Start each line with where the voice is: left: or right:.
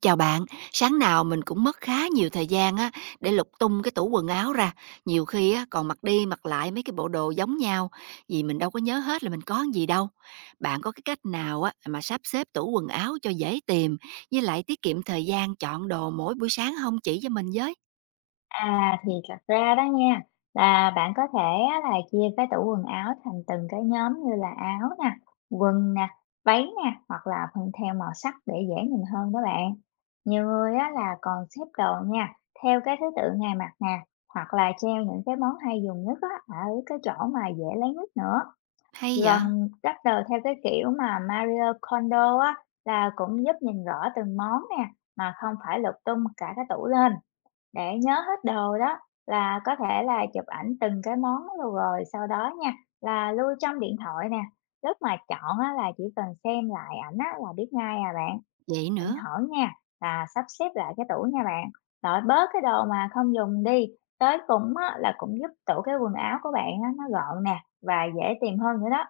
right: Chào bạn, sáng nào mình cũng mất khá nhiều thời gian á để lục tung cái tủ quần áo ra, nhiều khi á còn mặc đi mặc lại mấy cái bộ đồ giống nhau, vì mình đâu có nhớ hết là mình có cái gì đâu. Bạn có cái cách nào á mà sắp xếp tủ quần áo cho dễ tìm, với lại tiết kiệm thời gian chọn đồ mỗi buổi sáng không chỉ cho mình với?
left: À, thì thật ra đó nha, là bạn có thể á là chia cái tủ quần áo thành từng cái nhóm như là áo nè, quần nè, váy nè, hoặc là phân theo màu sắc để dễ nhìn hơn đó bạn. Nhiều người á là còn xếp đồ nha, theo cái thứ tự ngày mặc nè, hoặc là treo những cái món hay dùng nhất á, ở cái chỗ mà dễ lấy nhất nữa.
right: Hay vậy?
left: Gần đắp đồ theo cái kiểu mà Mario Kondo á, là cũng giúp nhìn rõ từng món nè, mà không phải lục tung cả cái tủ lên. Để nhớ hết đồ đó là có thể là chụp ảnh từng cái món luôn rồi sau đó nha là lưu trong điện thoại nè. Lúc mà chọn á, là chỉ cần xem lại ảnh á, là biết ngay à bạn.
right: Vậy
left: Thỉnh
right: nữa.
left: thoảng nha là sắp xếp lại cái tủ nha bạn. Loại bớt cái đồ mà không dùng đi. Tới cũng á, là cũng giúp tủ cái quần áo của bạn á, nó gọn nè và dễ tìm hơn nữa đó.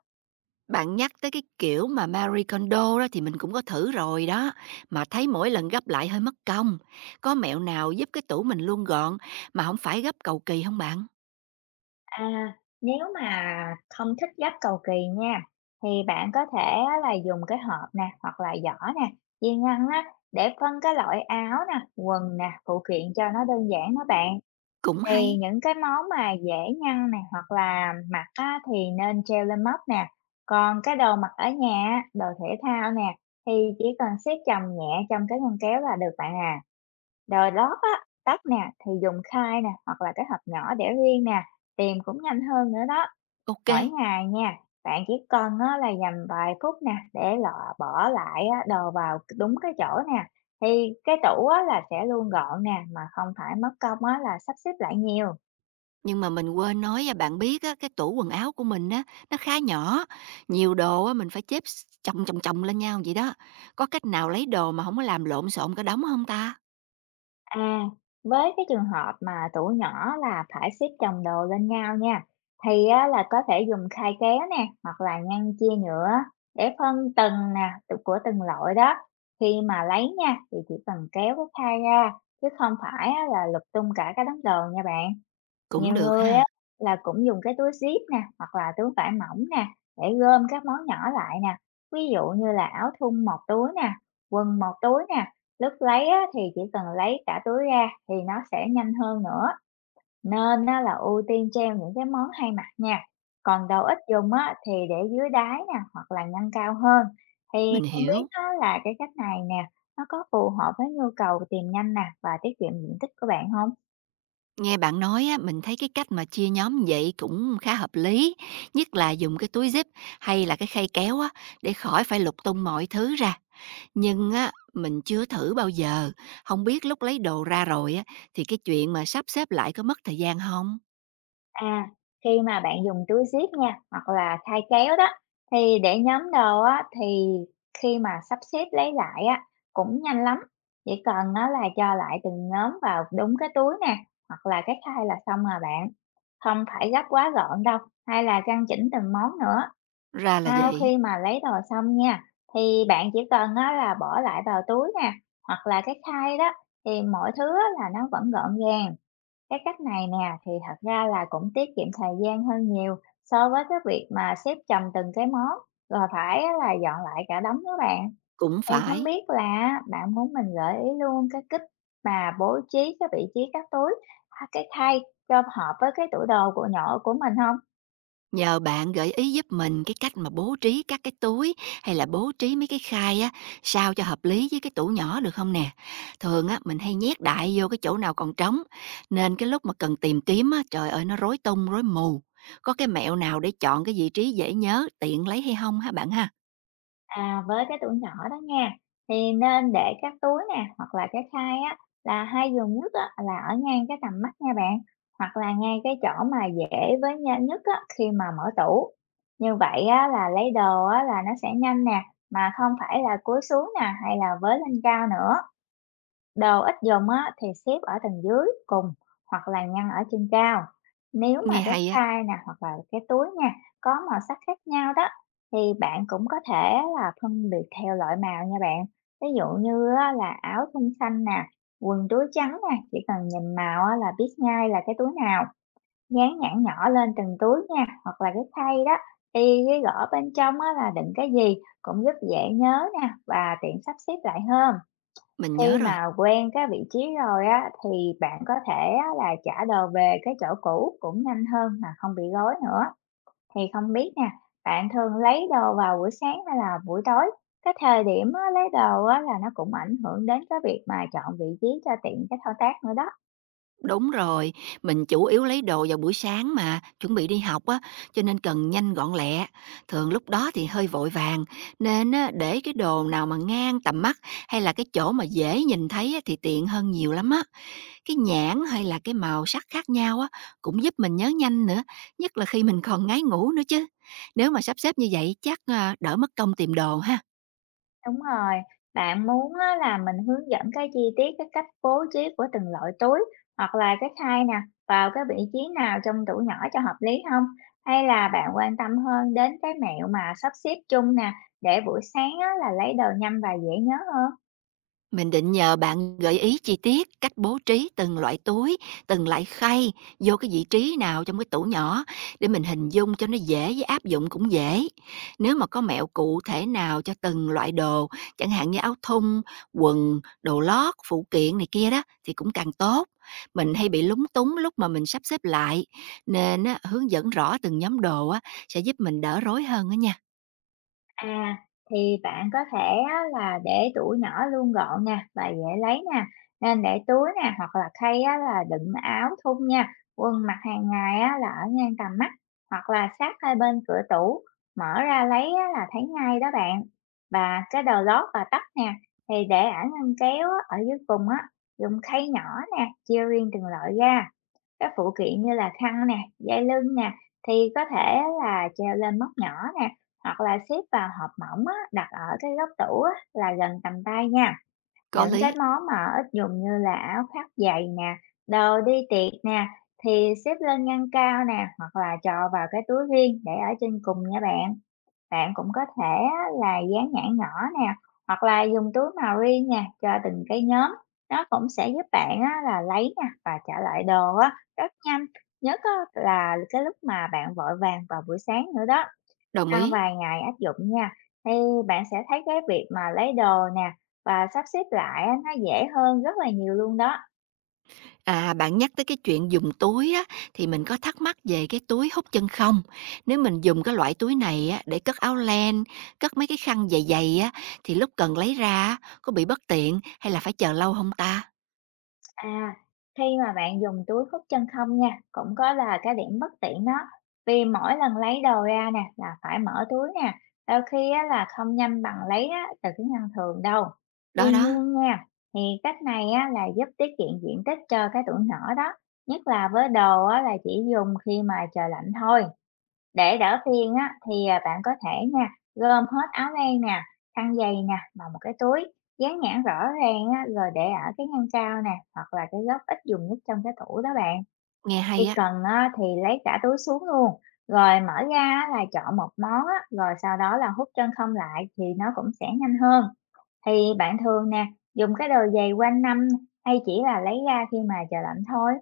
right: Bạn nhắc tới cái kiểu mà Marie Kondo đó thì mình cũng có thử rồi đó, mà thấy mỗi lần gấp lại hơi mất công. Có mẹo nào giúp cái tủ mình luôn gọn mà không phải gấp cầu kỳ không bạn?
left: À, Nếu mà không thích gấp cầu kỳ nha, thì bạn có thể á là dùng cái hộp nè, hoặc là giỏ nè, viên ngăn á, để phân cái loại áo nè, quần nè, phụ kiện cho nó đơn giản đó bạn.
right: Cũng
left: Thì
right: hay.
left: những cái món mà dễ ngăn nè, hoặc là mặc á, thì nên treo lên móc nè. Còn cái đồ mặc ở nhà, á, đồ thể thao nè, thì chỉ cần siết chồng nhẹ trong cái ngăn kéo là được bạn à. Rồi lót á, tóc nè thì dùng khai nè hoặc là cái hộp nhỏ để riêng nè, tìm cũng nhanh hơn nữa đó.
right: Ok,
left: Mỗi ngày nha, bạn chỉ cần á, là dành vài phút nè để lọ bỏ lại á, đồ vào đúng cái chỗ nè. Thì cái tủ á, là sẽ luôn gọn nè mà không phải mất công á, là sắp xếp lại nhiều.
right: nhưng mà mình quên nói và bạn biết á, cái tủ quần áo của mình á nó khá nhỏ, nhiều đồ á mình phải chồng chồng chồng lên nhau vậy đó. Có cách nào lấy đồ mà không có làm lộn xộn cả đống không ta?
left: À, với cái trường hợp mà tụi nhỏ là phải xếp chồng đồ lên nhau nha, thì á, là có thể dùng khay kéo nè, hoặc là ngăn chia nhựa để phân từng nè, của từng loại đó. Khi mà lấy nha, thì chỉ cần kéo cái khay ra, chứ không phải á, là lục tung cả cái đống đồ nha bạn.
right: Cũng
left: Nhiều
right: được
left: người á
right: ha.
left: là cũng dùng cái túi zip nè, hoặc là túi vải mỏng nè, để gom các món nhỏ lại nè. Ví dụ như là áo thun một túi nè, quần một túi nè. Lúc lấy á, thì chỉ cần lấy cả túi ra thì nó sẽ nhanh hơn nữa. Nên á, là ưu tiên treo những cái món hay mặc nha. Còn đồ ít dùng á, thì để dưới đáy nè, hoặc là ngăn cao hơn. Thì
right: Mình
left: không biết
right: hiểu.
left: á, là cái cách này nè, nó có phù hợp với nhu cầu tìm nhanh nè và tiết kiệm diện tích của bạn không?
right: Nghe bạn nói á, mình thấy cái cách mà chia nhóm như vậy cũng khá hợp lý, nhất là dùng cái túi zip hay là cái khay kéo á, để khỏi phải lục tung mọi thứ ra. Nhưng á, mình chưa thử bao giờ, không biết lúc lấy đồ ra rồi á, thì cái chuyện mà sắp xếp lại có mất thời gian không?
left: À, Khi mà bạn dùng túi zip nha, hoặc là thai kéo đó, thì để nhóm đồ á, thì khi mà sắp xếp lấy lại á, cũng nhanh lắm. Chỉ cần á, là cho lại từng nhóm vào đúng cái túi nè, hoặc là cái thai là xong rồi bạn. Không phải gấp quá gọn đâu, hay là căn chỉnh từng món nữa.
right: Ra là
left: Sau
right: vậy,
left: khi mà lấy đồ xong nha, thì bạn chỉ cần á, là bỏ lại vào túi nè, hoặc là cái thai đó, thì mọi thứ á, là nó vẫn gọn gàng. Cái cách này nè thì thật ra là cũng tiết kiệm thời gian hơn nhiều so với cái việc mà xếp chồng từng cái món rồi phải á là dọn lại cả đống đó bạn.
right: cũng
left: Thì không
right: phải.
left: biết là bạn muốn mình gợi ý luôn cái cách mà bố trí cái vị trí các túi, à, cái khay cho hợp với cái tủ đồ của nhỏ của mình không?
right: Nhờ bạn gợi ý giúp mình cái cách mà bố trí các cái túi hay là bố trí mấy cái khay á, sao cho hợp lý với cái tủ nhỏ được không nè? Thường á, mình hay nhét đại vô cái chỗ nào còn trống, nên cái lúc mà cần tìm kiếm á, trời ơi nó rối tung, rối mù. Có cái mẹo nào để chọn cái vị trí dễ nhớ, tiện lấy hay không hả bạn ha?
left: Với cái tuổi nhỏ đó nha, thì nên để các túi nè, hoặc là cái khay á, là hay dùng nhất á, là ở ngang cái tầm mắt nha bạn, hoặc là ngay cái chỗ mà dễ với nha nhất á, khi mà mở tủ. Như vậy á, là lấy đồ á, là nó sẽ nhanh nè, mà không phải là cúi xuống nè, hay là với lên cao nữa. Đồ ít dùng á, thì xếp ở tầng dưới cùng hoặc là ngăn ở trên cao. Nếu mà
right: Nghe
left: cái
right: hay á,
left: thai nè hoặc là cái túi nha có màu sắc khác nhau đó thì bạn cũng có thể là phân biệt theo loại màu nha bạn. Ví dụ như á, là áo thun xanh nè, quần túi trắng nè, chỉ cần nhìn màu á, là biết ngay là cái túi nào. Dán nhãn nhỏ lên từng túi nha hoặc là cái khay đó thì ghi rõ bên trong á, là đựng cái gì cũng giúp dễ nhớ nè và tiện sắp xếp lại hơn.
right: mình nhớ
left: Khi
right: rồi.
left: mà quen cái vị trí rồi á, thì bạn có thể á là trả đồ về cái chỗ cũ cũng nhanh hơn mà không bị gói nữa. Thì không biết nè, bạn thường lấy đồ vào buổi sáng hay là buổi tối? Cái thời điểm á, lấy đồ á, là nó cũng ảnh hưởng đến cái việc mà chọn vị trí cho tiện cái thao tác nữa đó.
right: Đúng rồi, mình chủ yếu lấy đồ vào buổi sáng mà, chuẩn bị đi học á, cho nên cần nhanh gọn lẹ. Thường lúc đó thì hơi vội vàng, nên á, để cái đồ nào mà ngang tầm mắt hay là cái chỗ mà dễ nhìn thấy á, thì tiện hơn nhiều lắm á. Cái nhãn hay là cái màu sắc khác nhau á, cũng giúp mình nhớ nhanh nữa, nhất là khi mình còn ngái ngủ nữa chứ. Nếu mà sắp xếp như vậy chắc à, đỡ mất công tìm đồ ha.
left: Đúng rồi, bạn muốn á là mình hướng dẫn cái chi tiết cái cách bố trí của từng loại túi hoặc là cái khay nè, vào cái vị trí nào trong tủ nhỏ cho hợp lý không? Hay là bạn quan tâm hơn đến cái mẹo mà sắp xếp chung nè, để buổi sáng á là lấy đồ nhanh và dễ nhớ hơn?
right: Mình định nhờ bạn gợi ý chi tiết cách bố trí từng loại túi, từng loại khay vô cái vị trí nào trong cái tủ nhỏ để mình hình dung cho nó dễ với áp dụng cũng dễ. Nếu mà có mẹo cụ thể nào cho từng loại đồ, chẳng hạn như áo thun, quần, đồ lót, phụ kiện này kia đó thì cũng càng tốt. Mình hay bị lúng túng lúc mà mình sắp xếp lại nên á, hướng dẫn rõ từng nhóm đồ á, sẽ giúp mình đỡ rối hơn đó nha.
left: À, thì bạn có thể á là để tủ nhỏ luôn gọn nè và dễ lấy nè, nên để túi nè hoặc là khay á là đựng áo thun nha, quần mặc hàng ngày á là ở ngang tầm mắt hoặc là sát hai bên cửa tủ, mở ra lấy á là thấy ngay đó bạn. Và cái đồ lót và tóc nè thì để ở ngăn kéo á, ở dưới cùng á, dùng khay nhỏ nè, chia riêng từng loại ra. Các phụ kiện như là khăn nè, dây lưng nè, thì có thể là treo lên móc nhỏ nè, hoặc là xếp vào hộp mỏng á, đặt ở cái góc tủ á, là gần tầm tay nha.
right: Có
left: Những cái
right: lý,
left: món mà ít dùng như là áo khoác dày nè, đồ đi tiệc nè, thì xếp lên ngăn cao nè, hoặc là cho vào cái túi riêng để ở trên cùng nha bạn. Bạn cũng có thể á, là dán nhãn nhỏ nè, hoặc là dùng túi màu riêng nè cho từng cái nhóm. Nó cũng sẽ giúp bạn á, là lấy nè và trả lại đồ á, rất nhanh. Nhất á, là cái lúc mà bạn vội vàng vào buổi sáng nữa đó.
right: đồng
left: Sau
right: ý.
left: vài ngày áp dụng nha, thì bạn sẽ thấy cái việc mà lấy đồ nè và sắp xếp lại á, nó dễ hơn rất là nhiều luôn đó.
right: À, bạn nhắc tới cái chuyện dùng túi á, thì mình có thắc mắc về cái túi hút chân không? Nếu mình dùng cái loại túi này á, để cất áo len, cất mấy cái khăn dày dày á, thì lúc cần lấy ra á, có bị bất tiện hay là phải chờ lâu không ta?
left: À, Khi mà bạn dùng túi hút chân không nha, cũng có là cái điểm bất tiện đó. Vì mỗi lần lấy đồ ra nè là phải mở túi nè, đôi khi á, là không nhanh bằng lấy á, từ cái ngăn thường đâu. Tuy
right: Đó đó,
left: nhiên nha, thì cách này á, là giúp tiết kiệm diện tích cho cái tủ nhỏ đó, nhất là với đồ á, là chỉ dùng khi mà trời lạnh thôi. Để đỡ phiền á, thì, bạn có thể nha, gom hết áo len nè, khăn giày nè vào một cái túi, dán nhãn rõ ràng á, rồi để ở cái ngăn cao nè, hoặc là cái góc ít dùng nhất trong cái tủ đó bạn.
right: nghe hay
left: Khi
right: á.
left: cần á, thì lấy cả túi xuống luôn, rồi mở ra á, là chọn một món á, rồi sau đó là hút chân không lại thì nó cũng sẽ nhanh hơn. Thì bạn thường nè, dùng cái đồ giày quanh năm hay chỉ là lấy ra khi mà trời lạnh thôi?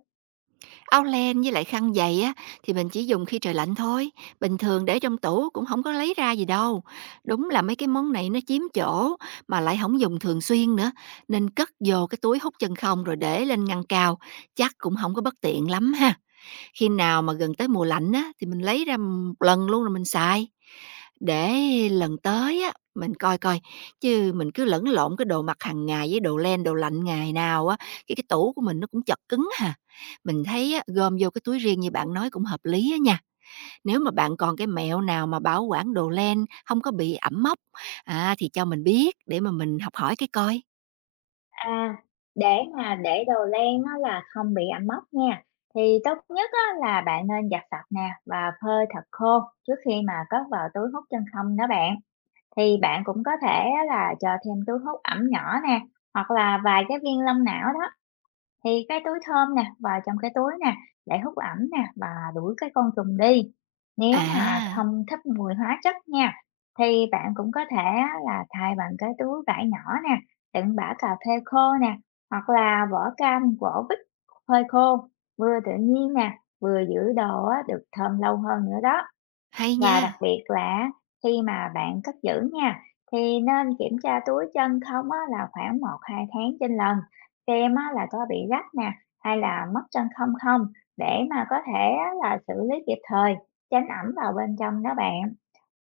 right: Áo len với lại khăn giày á, thì mình chỉ dùng khi trời lạnh thôi, bình thường để trong tủ cũng không có lấy ra gì đâu. Đúng là mấy cái món này nó chiếm chỗ mà lại không dùng thường xuyên nữa, nên cất vô cái túi hút chân không rồi để lên ngăn cao, chắc cũng không có bất tiện lắm ha. Khi nào mà gần tới mùa lạnh á, thì mình lấy ra một lần luôn rồi mình xài, để lần tới á, mình coi coi, chứ mình cứ lẫn lộn cái đồ mặc hàng ngày với đồ len, đồ lạnh ngày nào á, cái tủ của mình nó cũng chật cứng hà. Mình thấy á, gom vô cái túi riêng như bạn nói cũng hợp lý á nha. Nếu mà bạn còn cái mẹo nào mà bảo quản đồ len không có bị ẩm mốc, à, thì cho mình biết để mà mình học hỏi cái coi.
left: À, để mà để đồ len á là không bị ẩm mốc nha, thì tốt nhất á là bạn nên giặt sạch nè và phơi thật khô trước khi mà cất vào túi hút chân không đó bạn. Thì bạn cũng có thể á là cho thêm túi hút ẩm nhỏ nè, hoặc là vài cái viên lông não đó thì cái túi thơm nè, vào trong cái túi nè, để hút ẩm nè và đuổi cái côn trùng đi. Nếu mà
right: À,
left: không thích mùi hóa chất nha, thì bạn cũng có thể á là thay bằng cái túi vải nhỏ nè, đựng bã cà phê khô nè, hoặc là vỏ cam, vỏ bích, phơi khô, vừa tự nhiên nè, vừa giữ đồ á được thơm lâu hơn nữa đó.
right: hay
left: Và đặc
right: nha!
left: biệt là khi mà bạn cất giữ nha, thì nên kiểm tra túi chân không á là khoảng một hai tháng trên lần, xem á là có bị rách nè, hay là mất chân không không, để mà có thể á là xử lý kịp thời, tránh ẩm vào bên trong đó bạn.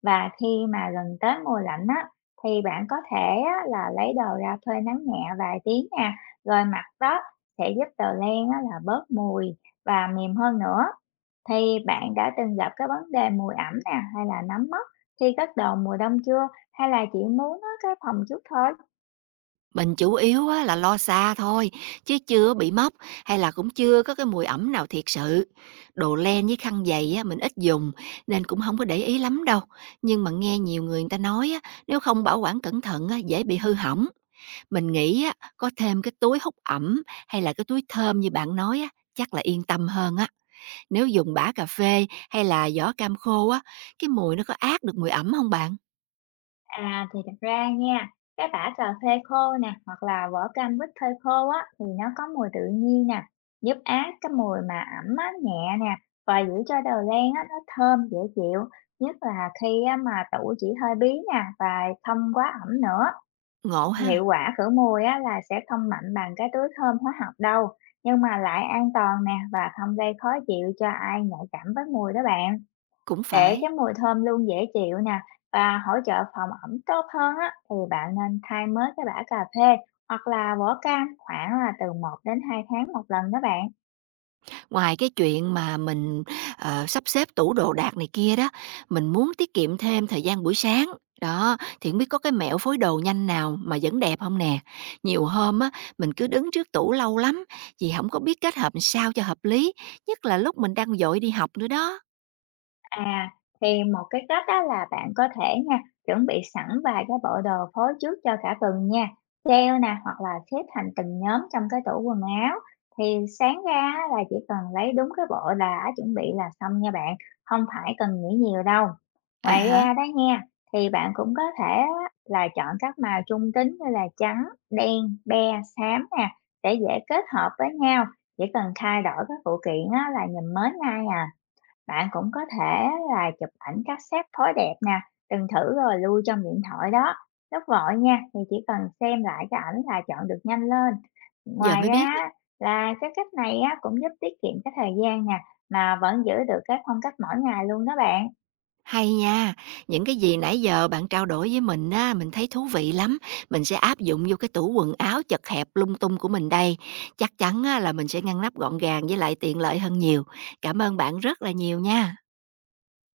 left: Và khi mà gần tới mùa lạnh á, thì bạn có thể á là lấy đồ ra phơi nắng nhẹ vài tiếng nè, rồi mặc đó sẽ giúp tờ len á là bớt mùi và mềm hơn nữa. Thì bạn đã từng gặp cái vấn đề mùi ẩm nè, hay là nấm mốc khi bắt đầu mùa đông chưa? Hay là chỉ muốn á, cái phòng trước thôi?
right: Mình chủ yếu á là lo xa thôi, chứ chưa bị mốc hay là cũng chưa có cái mùi ẩm nào thiệt sự. Đồ len với khăn giày á, mình ít dùng nên cũng không có để ý lắm đâu. Nhưng mà nghe nhiều người người ta nói á, nếu không bảo quản cẩn thận á, dễ bị hư hỏng. Mình nghĩ á, có thêm cái túi hút ẩm hay là cái túi thơm như bạn nói á, chắc là yên tâm hơn á. Nếu dùng bã cà phê hay là giỏ cam khô á, cái mùi nó có át được mùi ẩm không bạn?
left: À thì thật ra nha, cái bã cà phê khô nè, hoặc là vỏ cam quýt phơi khô á, thì nó có mùi tự nhiên nè, giúp át cái mùi mà ẩm á, nhẹ nè, và giữ cho đầu lan á, nó thơm dễ chịu, nhất là khi á, mà tủ chỉ hơi bí nè, và không quá ẩm nữa.
right: Ngộ ha,
left: Hiệu quả khử mùi á, là sẽ không mạnh bằng cái túi thơm hóa học đâu, nhưng mà lại an toàn nè và không gây khó chịu cho ai nhạy cảm với mùi đó bạn.
right: cũng
left: Để
right: phải.
left: cái mùi thơm luôn dễ chịu nè và hỗ trợ phòng ẩm tốt hơn á, thì bạn nên thay mới cái bã cà phê hoặc là vỏ cam khoảng là từ một đến 2 tháng một lần đó bạn.
right: Ngoài cái chuyện mà mình, sắp xếp tủ đồ đạc này kia đó, mình muốn tiết kiệm thêm thời gian buổi sáng. Đó, thì hổng biết có cái mẹo phối đồ nhanh nào mà vẫn đẹp không nè? Nhiều hôm á, mình cứ đứng trước tủ lâu lắm, vì không có biết kết hợp làm sao cho hợp lý, nhất là lúc mình đang vội đi học nữa đó.
left: À, thì một cái cách đó là bạn có thể nha, chuẩn bị sẵn vài cái bộ đồ phối trước cho cả tuần nha. Treo nè, hoặc là xếp thành từng nhóm trong cái tủ quần áo. Thì sáng ra á, là chỉ cần lấy đúng cái bộ đã chuẩn bị là xong nha bạn, không phải cần nghĩ nhiều đâu.
right: À
left: Ngoài
right: hả?
left: ra đó nha, thì bạn cũng có thể á, là chọn các màu trung tính như là trắng, đen, be, xám nè, để dễ kết hợp với nhau. Chỉ cần thay đổi các phụ kiện á, là nhìn mới ngay à bạn cũng có thể là chụp ảnh cassette phối đẹp nè, từng thử rồi lưu trong điện thoại đó. Lúc vội nha, thì chỉ cần xem lại cái ảnh là chọn được nhanh lên.
right: Giờ
left: Ngoài
right: mới biết.
left: ra là cái cách này á, cũng giúp tiết kiệm cái thời gian nè, mà vẫn giữ được cái phong cách mỗi ngày luôn đó bạn.
right: Hay nha, những cái gì nãy giờ bạn trao đổi với mình á, mình thấy thú vị lắm. Mình sẽ áp dụng vô cái tủ quần áo chật hẹp lung tung của mình đây. Chắc chắn á, là mình sẽ ngăn nắp gọn gàng với lại tiện lợi hơn nhiều. Cảm ơn bạn rất là nhiều nha.